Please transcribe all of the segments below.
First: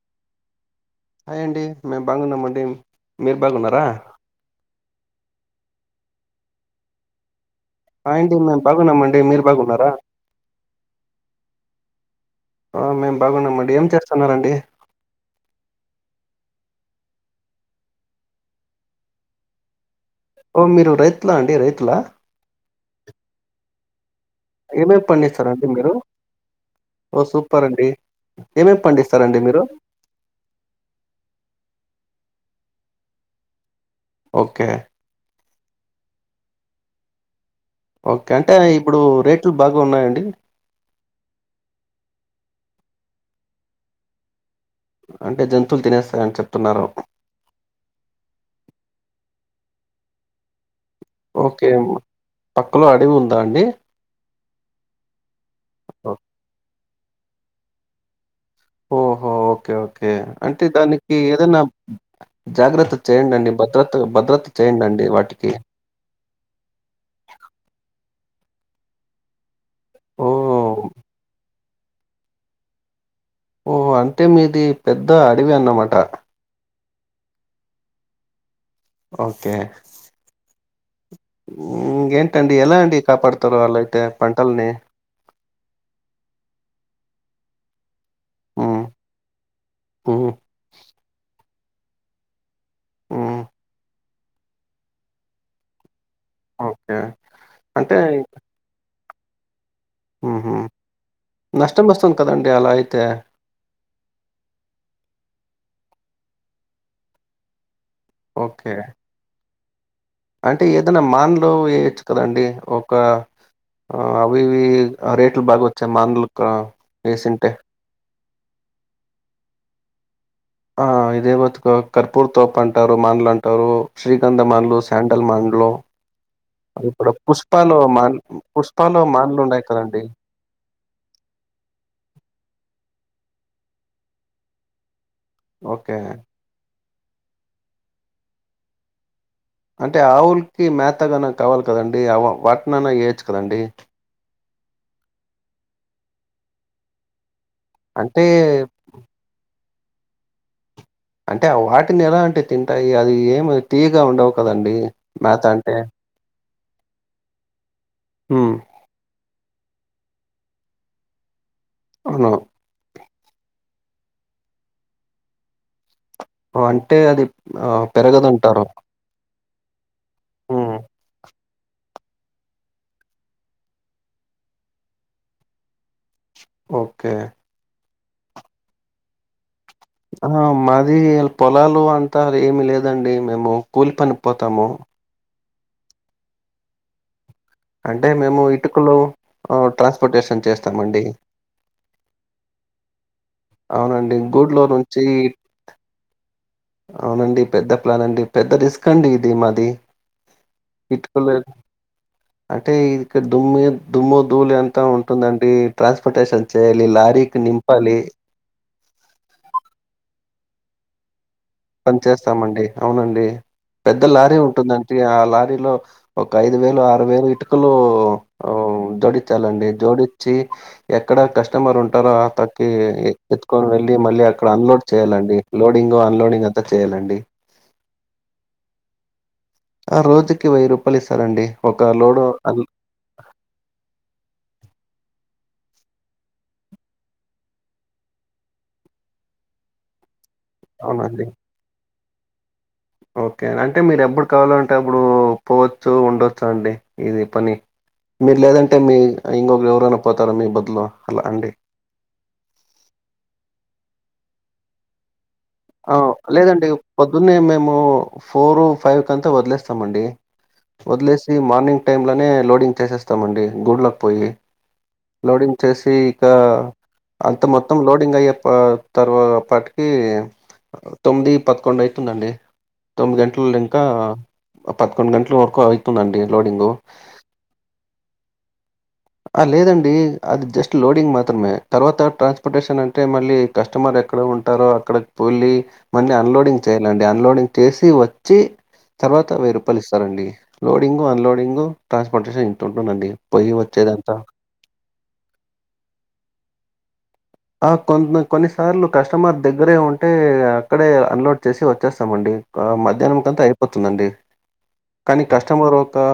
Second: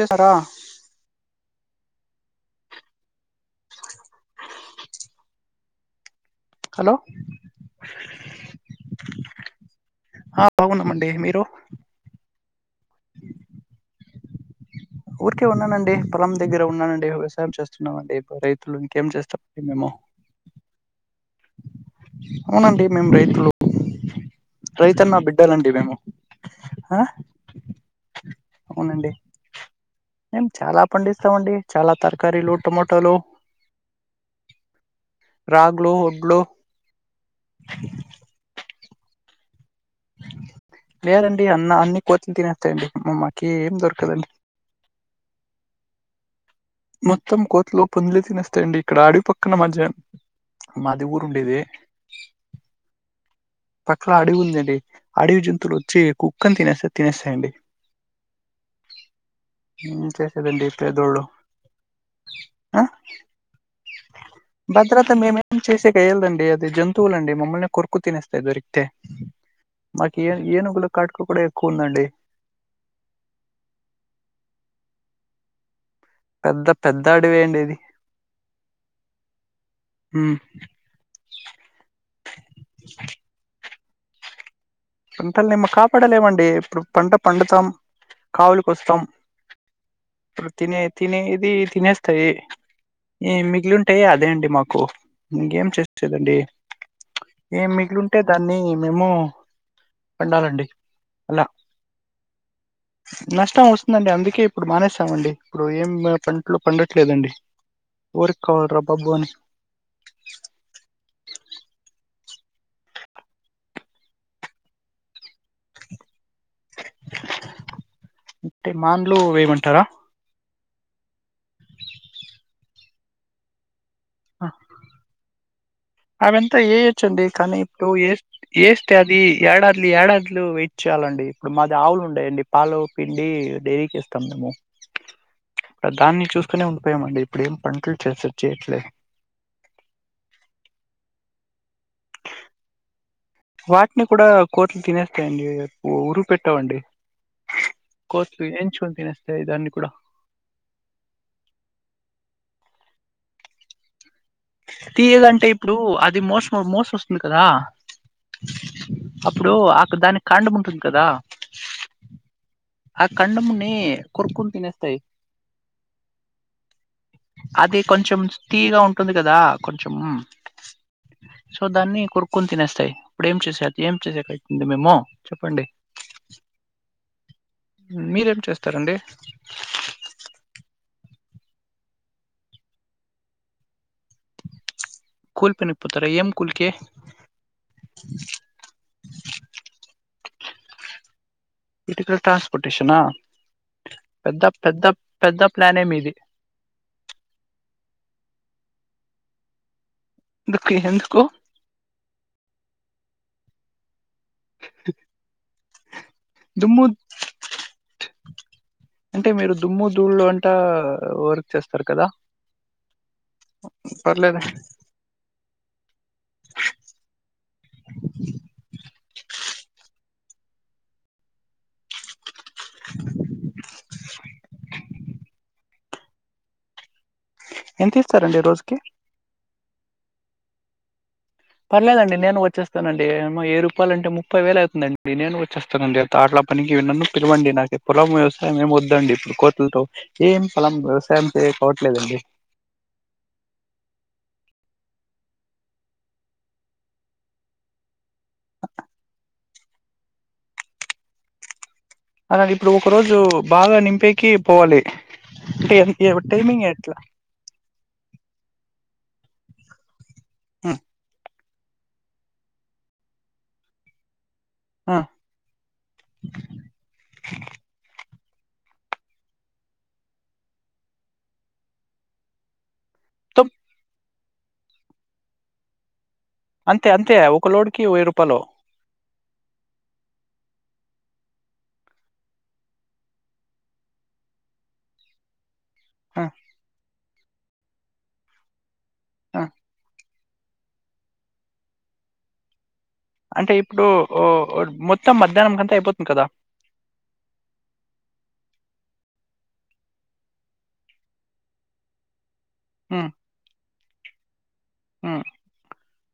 చేసారా హాయ్ అండి మేము బాగున్నామండి మీరు బాగు న్నారా హలో హాయ్ అండి మేము బాగున్నామండి మీరు బాగున్నారా ఆ బాగున్నామండి మీరు అ మేం బాగున్నాంమండి ఏం చేస్తున్నరండి ఊరికే ఉన్నానండి పొలం దగ్గర ఉన్నానండి వ్యవసాయం చేస్తున్నామండి రైతులు ఇంకేం చేస్తాం మేము ఓ మీరు రైతులా అండి రైతులా అవునండి మేము రైతులు ఏమేమీ రైతన్న పండిస్తారండి బిడ్డలండి మీరు మేము ఆ ఓ సూపర్ అండి ఏమేమి పండిస్తారండి మీరు మేం చాలా పండిస్తాండి చాలా తరకారీలు టమోటోలు ఓకే రాగ్లో, ఒడ్లో ఓకే అంటే ఇప్పుడు రేట్లు బాగా ఉన్నాయండి లేదండి అన్న అన్ని కోతులు తినేస్తాయండి మామకి ఏం దొరకదండి అంటే జంతువులు తినేస్తాయ్ అని చెప్తున్నారు మొత్తం కోతులు పందులే తినస్తాయండి ఇక్కడ అడివి పక్కన మా చెను ఓకే పక్కలో అడవి ఉందా అండి పక్కలో అడివి ఉందండి అడవి జంతువులు వచ్చి కుక్కని తినేస్తే తినేస్తాయండి ఓహో ఓకే ఏం ఓకే అంటే చేసేదండి దానికి పేదోళ్ళు ఏదాన్ ఆ జాగ్రత్త చేయండి అండి భద్రత్ భద్రత్ చేయండి వాటికి లేదండి అది జంతువులు అండి మమ్మల్నే కొర్కు తినస్తాయి దొరికితే మాకి ఏ ఓ ఏనుగులు కటుక కూడా ఎక్కువ ఉందండి ఓ అంటే మీది పెద్ద అడవి అన్నమాట పెద్ద పెద్ద అడివి అండి ఇది ఓకే ఉమ్ ఇంగా ఏంటండి ఎలా అండి కాపాడుతారు అలాయితే పంటలని పంటలనీ ఏం కాపాడలేవండి ఇప్పుడు పంట పండుతాం కావులక హ్మ్. వస్తాం హ్మ్. ఇప్పుడు తినే తినేది తినేస్తాయి హ్మ్. ఏం మిగిలింటే అదే అండి మాకు ఇంకేం చేసేదండి ఓకే. ఏం అంటే మిగిలింటే దాన్ని మేము హుహు. పండాలండి అలా నష్టమొస్తుంది కదండీ అలా అయితే. నష్టం వస్తు అండి అందుకే ఇప్పుడు మానేసామండి ఇప్పుడు ఏం పంటలు పండట్లేదండి ఓరికీ ఓకే. కావాల్ర బాబ్బు అని అంటే ఏదైనా మాన్లు వేయొచ్చు కదండి ఒక ఆ అవి ఇవి రేట్లు బాగా వచ్చెవి మానులతో వేసింటే అంటే మాన్లు వేయమంటారా ఆ ఇదే బతుకు కర్పూర్ తోప్ అంటారు మాన్లు అంటారు శ్రీకంధమాన్లు శాంటల్ మాన్లు అదంతా ఇప్పుడు ఏయచ్చండి కానీ పుష్పాలో ఇప్పుడు మాన్ ఏస్ యేస్తే పుష్పాలో అది మాన్లున్నాయి యాడర్లీ కదండీ! యాడ లు వెయిట్ చేయాలండి ఇప్పుడు మాది ఆవులు ఉండయండి పాలు పిండి డైరీకి ఇస్తాం మేము ఓకే. దాన్ని చూసుకునే ఉండిపోయామండి ఇప్పుడు ఏం పంటలు చెస్ చెయ్యాట్లే అంటే ఆవులకి మేతగానా కావాలి కదండీ వాటినన్న ఏయోచ్చు కదండి వాటిని కూడా కోతులు తినేస్తాయండి ఉరువు పెట్టవండి అంటే కోతులు ఎంచుకొని తినేస్తాయి దాన్ని కూడా అంటే వాటిని ఎలా అంటే తింటాయి అది ఏమీ తీయ్యగా ఉండవు కదండి మేత తీయగంటే అంటే ఇప్పుడు అది మోస్ మోస్ వస్తుంది కదా మ్మ్ అప్పుడు ఆకు దానికి కాండం ఉంటుంది కదా అవును ఆ కండమునీ కొర్కుకొని తినేస్తాయి అంటే అది ఆ అది కొంచెం పెరగదంటారు తీయగా ఉంటుంది కదా కొంచెం హ్మ్. సో దాన్ని కొరుక్కొని తినేస్తాయి ఇప్పుడు ఏం చేసేది ఏం చేసికీ అయితుంది మేము చెప్పండి ఓకే మీరేం చేస్తారండి ఆ మాది పొలాలు అంత ఏమి లేదండి మేము కూలి పనికిపోతాము కూలీ పనికి పోతార ఏం కూలికి అంటే మేము ఇటుకలు ఆ ట్రాన్స్పోర్టేషన్ చేస్తామండి ఇటుకలు ట్రాన్స్పోర్టేషన్ ఆ అవునండి గూట్లో నుంచి పెద్ద ప్లానే మీది. అవునండి పెద్ద ప్లాన్ అండి పెద్ద రిస్క్ అండి ఇది మాది ఎందుకు ఎందుకు [unintelligible] అంటే ఇ దుమ్మి దుమ్ము ధూళి అంత ఉంటుందండి ట్రాన్స్పోర్టేషన్ దుమ్ము చేయాలి లారీకి నింపాలి అంటే మీరు దుమ్ము దూళ్ళ [unintelligible] వర్ పని చేేస్తామండి అవునండి పెద్ద లారీ పర్లేదు ఉంటుందండి ఆ లారీలో ఒక ఐదు వేలు ఆరు వేలు ఇటుకలు జోడిచాలండి జోడిచి ఎక్కడ కస్టమర్ ఉంటారో ఆ ఈ ఏ ఎత్తుకొని వెళ్ళి మళ్ళీ అక్కడ అన్లోడ్ చేయ్యాలండి లోడింగ్ అన్లోడింగ్ అంత చెయ్యాలండి ఎంత ఇస్తారండి రోజుకి ఆ రోజుకి వెయ్యి రూపాయలు ఇస్తారండి ఒక పర్లేదండి లోడు అ [unintelligible] ఏమో ఏ రూపాలాంటె ముప్పై వేలు అవుతుందండి నేను వచ్చేస్తానండి తాళ్ళ పనికి నన్నూ పిలవండి నాకు పొలం వ్యవసాయం ఏమి వద్దండి ఇప్పుడు కోతులతో ఏం పొలం అవునండి వ్యవసాయం చేయకోవట్లేదండి ఓకే అంటే మీరు ఎప్పుడు కావలో అంటే అప్పుడు పోవచ్చు ఉండొచ్చు అండి ఇది పని మీరు లేదంటే మీ ఇంకొకరు ఎవరైనా పోతారా మీ బదులో అలా అండి అలా ఇప్పుడు ఒక రోజు బాగ నింపేకి పోవాలి అంటే అ ఎన్- ఏ టైమింగ్ లేదండి [unintelligible] ఎట్లా ఇన్ని మేము ఫోర్ ఫైవ్ కంత వదిలేస్తాం మండి ఉమ్, వదిలేసి మార్నింగ్ టైమ్ లోనే లోడింగ్ చేసేస్తామండి [unintelligible] పోయి ఆ లోడింగ్ చేసి ఇక అంత మొత్తం లోడింగ్ అయ్యే పా తర్వాపాటికి తొమ్మిది పదకొండు అయితుందండి తొమ్మిది మొత్తం గంటల్లనింక [unintelligible] పదకొండు గంటల వరకు అయితుందండి లోడింగ్ అంతే అంతే ఒక లోడ్కి వెయ్యి రూపాయలు ఆ లేదండి అది జస్ట్ లోడింగ్ మాత్రమే తర్వాత ట్రాన్స్పోర్టేషన్ అంటే మళ్ళీ కస్టమర్ ఎక్కడ ఉంటారో అక్కడకి వెళ్ళి [unintelligible] ఆ అన్లోడింగ్ చేయ్యాలండి అన్లోడింగ్ చేసి వచ్చి తర్వాత ఆ వెయ్యి రూపాయలు ఇస్తారండి లోడింగు అన్లోడింగు ట్రాన్స్పోర్టేషన్ ఇంత ఉంటుందండి పోయి అంటే ఇప్పుడు ఓ మొత్తం మధ్యాహ్నం కంత అయిపోతుంది కదా అ కొని కొన్నిసార్లు కస్టమర్ దగ్గరే ఉంటే అక్కడే అన్లోడ్ చేసి వచ్చేస్తామండి ఆ ఉమ్ మధ్యనంకంత అయిపోతుందండి ఉమ్ కనీ కస్టమరు అ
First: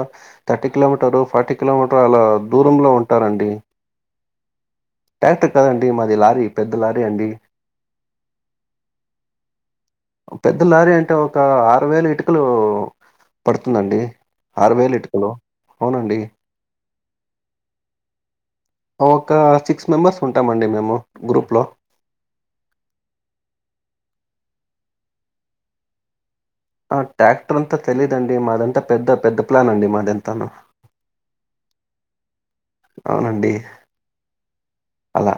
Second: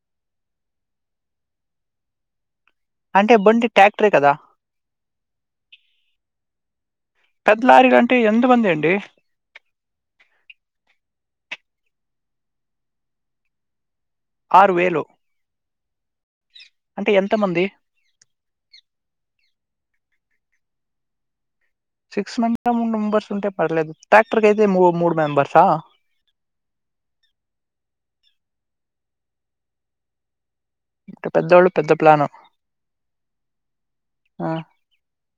థర్టీ కిలోమీటర్ ఫార్టీ కిలోమీటర్ అలా దూరంలో అంటే ఉంటారండి. బండి ట్రాక్టరే కదా ట్రాక్టర్ కాదండి మాది లారీ పెద్ద లారీ అండి పెద్దలారి అంటే ఎంతమంది అండి పెద్ద లారీ అంటే ఒక ఆరు వేల ఇటుకలు పడుతుందండి ఆరు వేలు ఇట్కలు అవునండి అంటే ఎంత మంది ఒక సిక్స్ మెంబర్స్ ఉంటామండి మేము గ్రూప్లో సిక్స్ మంత్ మూడు మెంబర్స్ ఉంటే పర్లేదు ట్రాక్టర్ కయితే ము మూడు మెంబర్స ట్రాక్టర్ అంతా తెలీదండి మాదంత పెద్ద పెద్ద ప్లాన్ అండి మాదంతాను అంటే పెద్దవాళ్ళు పెద్ద ప్లాను ఆ అల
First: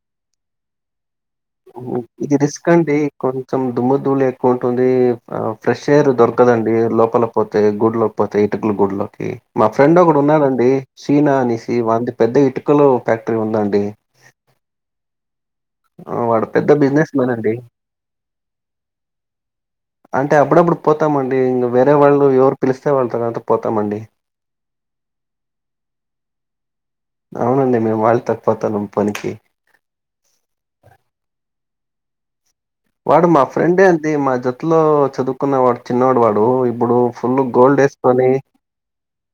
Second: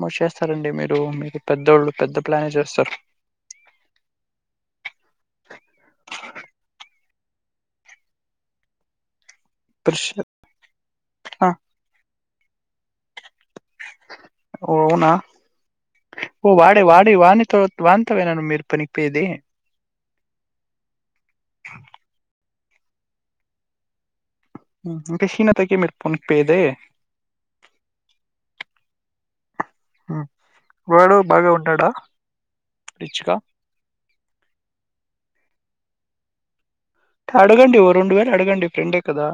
మో చేస్తారండి మీరు మీరు పెద్దోళ్ళు హ్మ్. పెద్ద ఇది ప్లానే రిస్క్ చేస్తరు అండి. కొంచెం దుమ్ము దూళి ఎక్కువ ఉంటుంది ఫ్రెష్ ఎయిర్ దొరకదండి లోపల పోతే గుడ్ లో ఇకపోతే ఇటుకుల గుళ్లోకి మా ఫ్రెండ్ ప్రిష్- ఒకడు ఉన్నాడండి షీనా ఆ, అనేసి వా వానిది పెద్ద ఇటుకలు ఫ్యాక్టరీ ఉందండి ఓ అవునా ఆ! వాడు ఓ పెద్ద వాడే వాడే బిజినెస్ మ్యాన్ అండి. వానితో వానితో నేనా మీరు పనికి పోయేది అంటే అప్పుడప్పుడు పోతామండి వేరే వాళ్ళు ఎవరు పిలిస్తే వాళ్ళతో పోతామండి అంటే షీనాతకి మీరు ఫోన్ పేదే అవునండి మేము వాళ్ళతోపోతం పనికి ఆ వాడు బాగా ఉంటాడా వాడు మా ఫ్రెండే అండి మా జట్టులో చదువుకున్న వాడు చినోడు వాడు ఇప్పుడు ఫుల్ అడగండి గోల్డ్ ఓ రెండు ఏసుకొని వేలు అడగండి ఫ్రెండే కదా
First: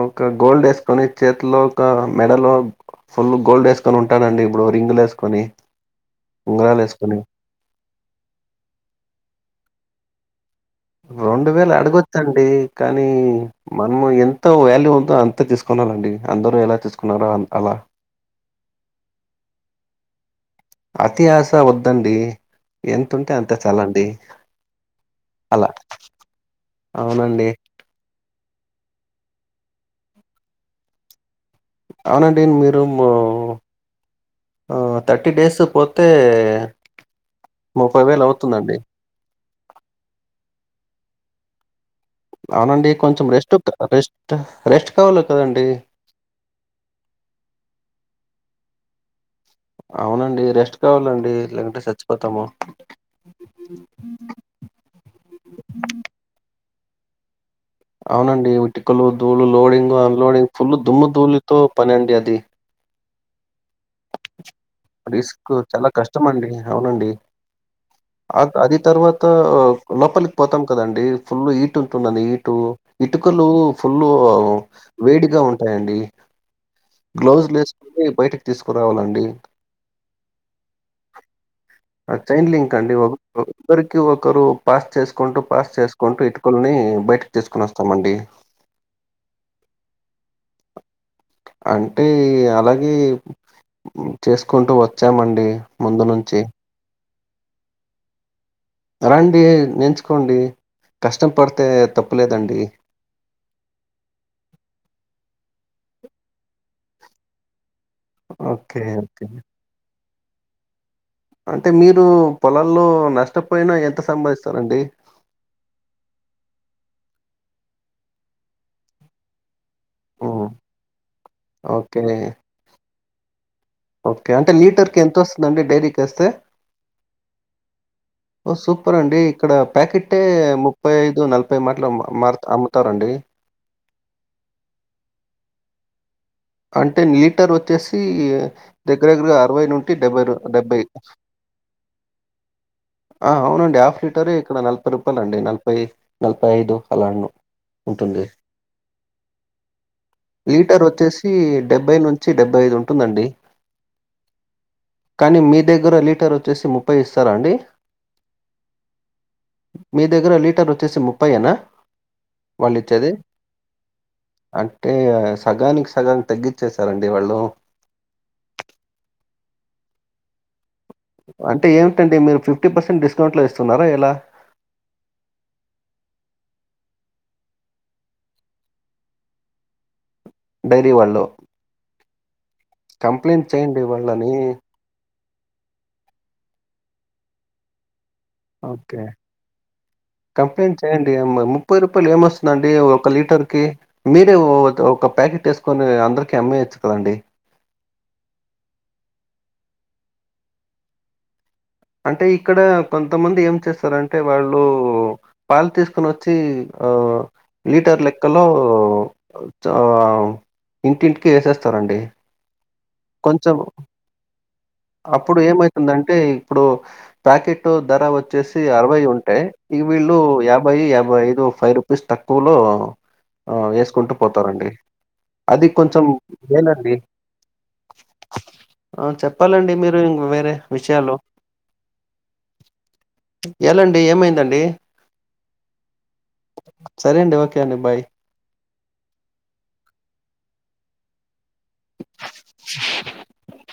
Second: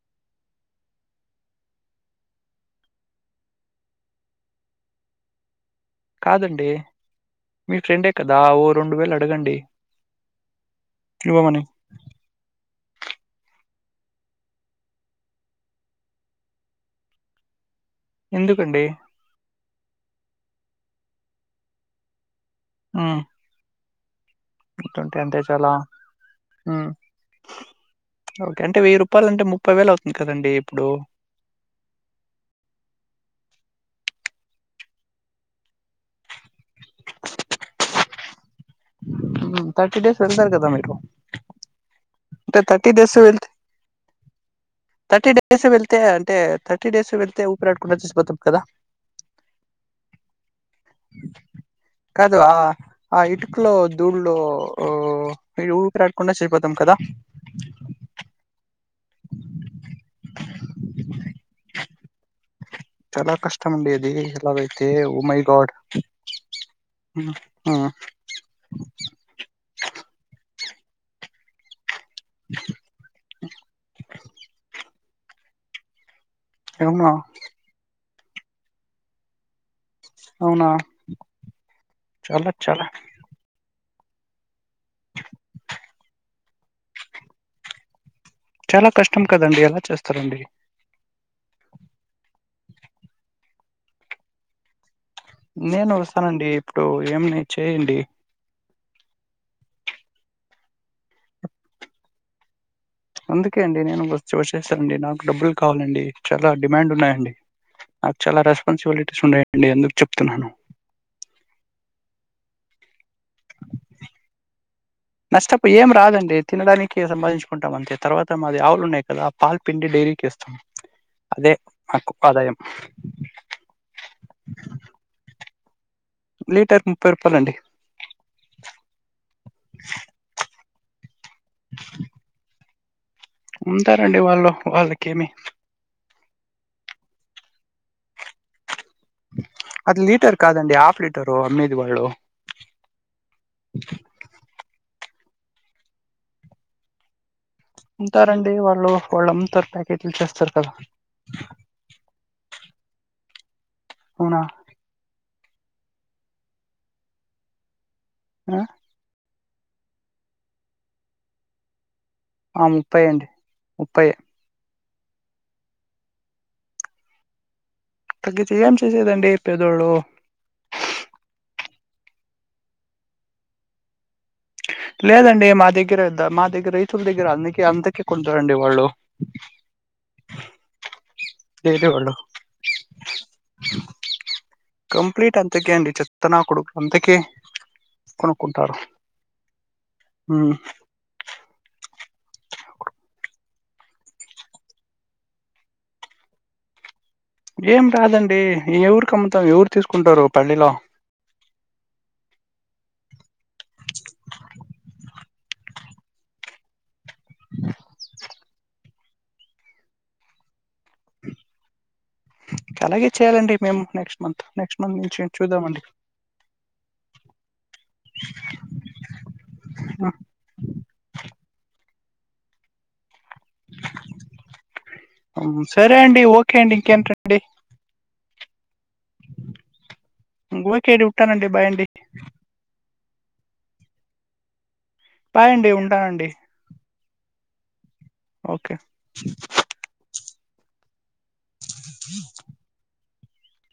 ఒక గోల్డ్ వేసుకొని చేతిలో ఒక మెడలో ఫుల్ గోల్డ్ వేసుకొని ఉంటాడండి ఇప్పుడు రింగ్ లు వేసుకొని కాదండి మీ ఫ్రెండే కదా ఓ రెండు వేలు అడగండి రెండు ఇవ్వమని వేలు అడగొచ్చండి కానీ మనము ఎంత వాల్యూ ఉందో అంత తీసుకునానండి అందరు ఎలా తీసుకున్నారో అలా ఎందుకండి అతి ఆశ వద్దండి ఎంతుంటే అంత చాలండి ఎంత ఉంటే అంతే అలా చాలా ఉమ్ అవునండి ఓకే అంటే వెయ్యి రూపాయలు అంటే ముప్పై వేలు అవుతుంది కదండి ఇప్పుడు అవునండి మీరు ఆ థర్టీ డేస్ పోతే ముపై వేలు అవుతుందండి ఉమ్ థర్టీ డేస్ వెళ్తారు కదా మీరు అంటే అవునండి థర్టీ డేస్ కొంచెం వెళ్తే రెస్ట్ క రెస్ట్ రెస్ట్ కావాలి థర్టీ కదండీ. డేస్ వెళ్తే అంటే థర్టీ థర్టీ డేస్ వెళ్తే ఊపిరాడకుండా చచ్చిపోతాం కదా అవునండి రెస్ట్ కావాలండి లేదంటే చచ్చిపోతాము లేదుళ్ళ ఊపిరాడకుండా చనిపోతాం కదా అవునండి ఇటుకలు ధూళి లోడింగ్ అన్లోడింగ్ ఫుల్ దుమ్ముధూలుతో పనండి అది చాలా కష్టం అండి అది అలాగైతే ఓ మై గాడ్ ఇస్తమండి అవునండి ఉమ్, ఉమ్, అది తర్వాత లోపలికి పోతాం కదండి ఫుల్ ఈగ్ ఇటు ఉంటుంది ఇటు ఇటుకలు ఫుల్ వేడిగా ఉంటాయండి అవునా గ్లౌస్ లు వేసుకుని బయటకి తీసుకురావాలండి అవునా అది చాలా చైన్ లింక్ చాలా అండి అగు ఒకరికి ఒకరు పాస్ చేసుకుంటూ పాస్ చేసుకుంటూ ఇటుకల్ని బయటకి తీసుకుని వస్తామండి చాలా కష్టం కదండి ఎలా చేస్తారండి అంటే అలాగే చేసుకుంటూ వచ్చామండి నేను ముందు నుంచి వస్తానండి ఇప్పుడు ఏమని చేయండి రండి నేర్చుకోండి కష్టం పడితే తప్పులేదండి అందుకే అండి నేను వ వచ్చేస్తానండి నాకు డబ్బులు కావాలండి చాలా డిమాండ్ ఉన్నాయండి నాకు చాలా ఓకే రెస్పాన్సిబిలిటీస్ ఓకే ఉన్నాయండి అందుకు చెప్తున్నాను అంటే మీరు పొలాల్లో నష్టపోయినా ఎంత సంపాదిస్తారండి నష్టపొయే ఏం రాదండి తినడానికి సంపాదించుకుంటాం అంతే తర్వాత మాది ఆవులు ఉన్నాయి కదా పాల్ పిండి డైరీకి హ్మ్. ఇస్తాం అదే ఓకే. మాకు ఆదాయం ఓకే అంటే లీటర్ కి ఎంత వస్తుంది అండి డైరీకి ఇస్తే లీటర్ ముప్పై రూపాయలు అండి ఓ సూపర్ అండి ఇక్కడ ప్యాకెటే ముప్పై ఐదు నలభై మాటలు అమ్ముతారండి. ఉంటారండి వాళ్ళు వాళ్ళకేమి. అంటే లీటర్ వచ్చేసి. దగ్గర దగ్గర అరవై నుండి అది డెబ్బై రూ లీటర్ కాదండి డెబ్బై. హాఫ్ లీటరు అమ్మేది వాళ్ళు ఆ అవునండి హాఫ్ లీటరే ఇక్కడ నలభై రూపాయలండి నలభై నలభై ఐదు అలా. ఉంటుంది. ఉంటారండి వాళ్ళు వాళ్ళు అమ్ముతారు ప్యాకెట్లు చేస్తారు కదా. ఇ డెబ్బై నుంచి డెబ్బై ఐదు ఉంటుందండి. అవునా. కానీ మీ దగ్గర లీటర్ వచ్చేసి ముప్పై ఇస్తారా అండి. ఆ మీ దగ్గర లీటర్ వచ్చేసి ముప్పైయేనా ఆ వాళ్ళు ముప్పై ఇచ్చేది అండి ముప్పై అంటే సగానికి. సగం తగ్గించ్చేసారండి వాళ్ళు. పద్దతిగా ఏం చేసేదండి పేదోళ్లు. అంటే ఏమిటండి మీరు ఫిఫ్టీ పర్సెంట్ డిస్కౌంట్లో ఇస్తున్నారా ఎలా లేదండి మా దగ్గర మా దగ్గర రైతుల దగ్గర అందుకే అంతకే కొంటారండి వాళ్ళు. డైరీ వాళ్ళు డైలీ వాళ్ళు కంప్లైంట్ చేయండి వాళ్ళని. కంప్లీట్ అంతకే అండి చెత్తనా కొడుకు అంతకే కొనుక్కుంటారు. ఓకే. ఉమ్. కంప్లైంట్ చేయండి ముప్పై రూపాయలకి ఏమొస్తుందండి ఒక లీటర్కి. మీరు ఒక ప్యాకెట్ ఏసుకొని అందరికి అమ్మేయచ్చు కదండి. ఏం రాదండి ఎవరికమ్ముతాం ఎవరు తీసుకుంటారు పల్లెలో అంటే ఇక్కడ కొంతమంది ఏం చేస్తారంటే వాళ్ళు. పాలు తీసుకొని వచ్చి ఆ లీటర్ లెక్కలో. ఆ ఇంటింటికి వేసేస్తారండి. అలాగే చేయాలండి మేము నెక్స్ట్ మంత్ నెక్స్ట్ మంత్ నుంచి చూద్దామండి. అయితే ఇప్పుడు. ప్యాకెట్ ధర వచ్చేసి అరవై ఉంటే ఇక ఆ వీళ్ళు యాభై యాభై ఐదు ఫైవ్ రూ. పీస్ తక్కువలో. వేసుకుంటూ పోతారండి అది సరే కొంచెం అండి ఓకే అండి మేలండి. ఇంకేంటండి ఆ చెప్పాలండి మీరు వేరే ఓకే అండి విషయాలు. ఉంటానండి బాయ్ అండి ఎలాండి ఏమైందండి. బాయండి ఉంటానండి. సరే అండి ఓకే అండి బాయ్. ఓకే. [inaudible] [inaudible]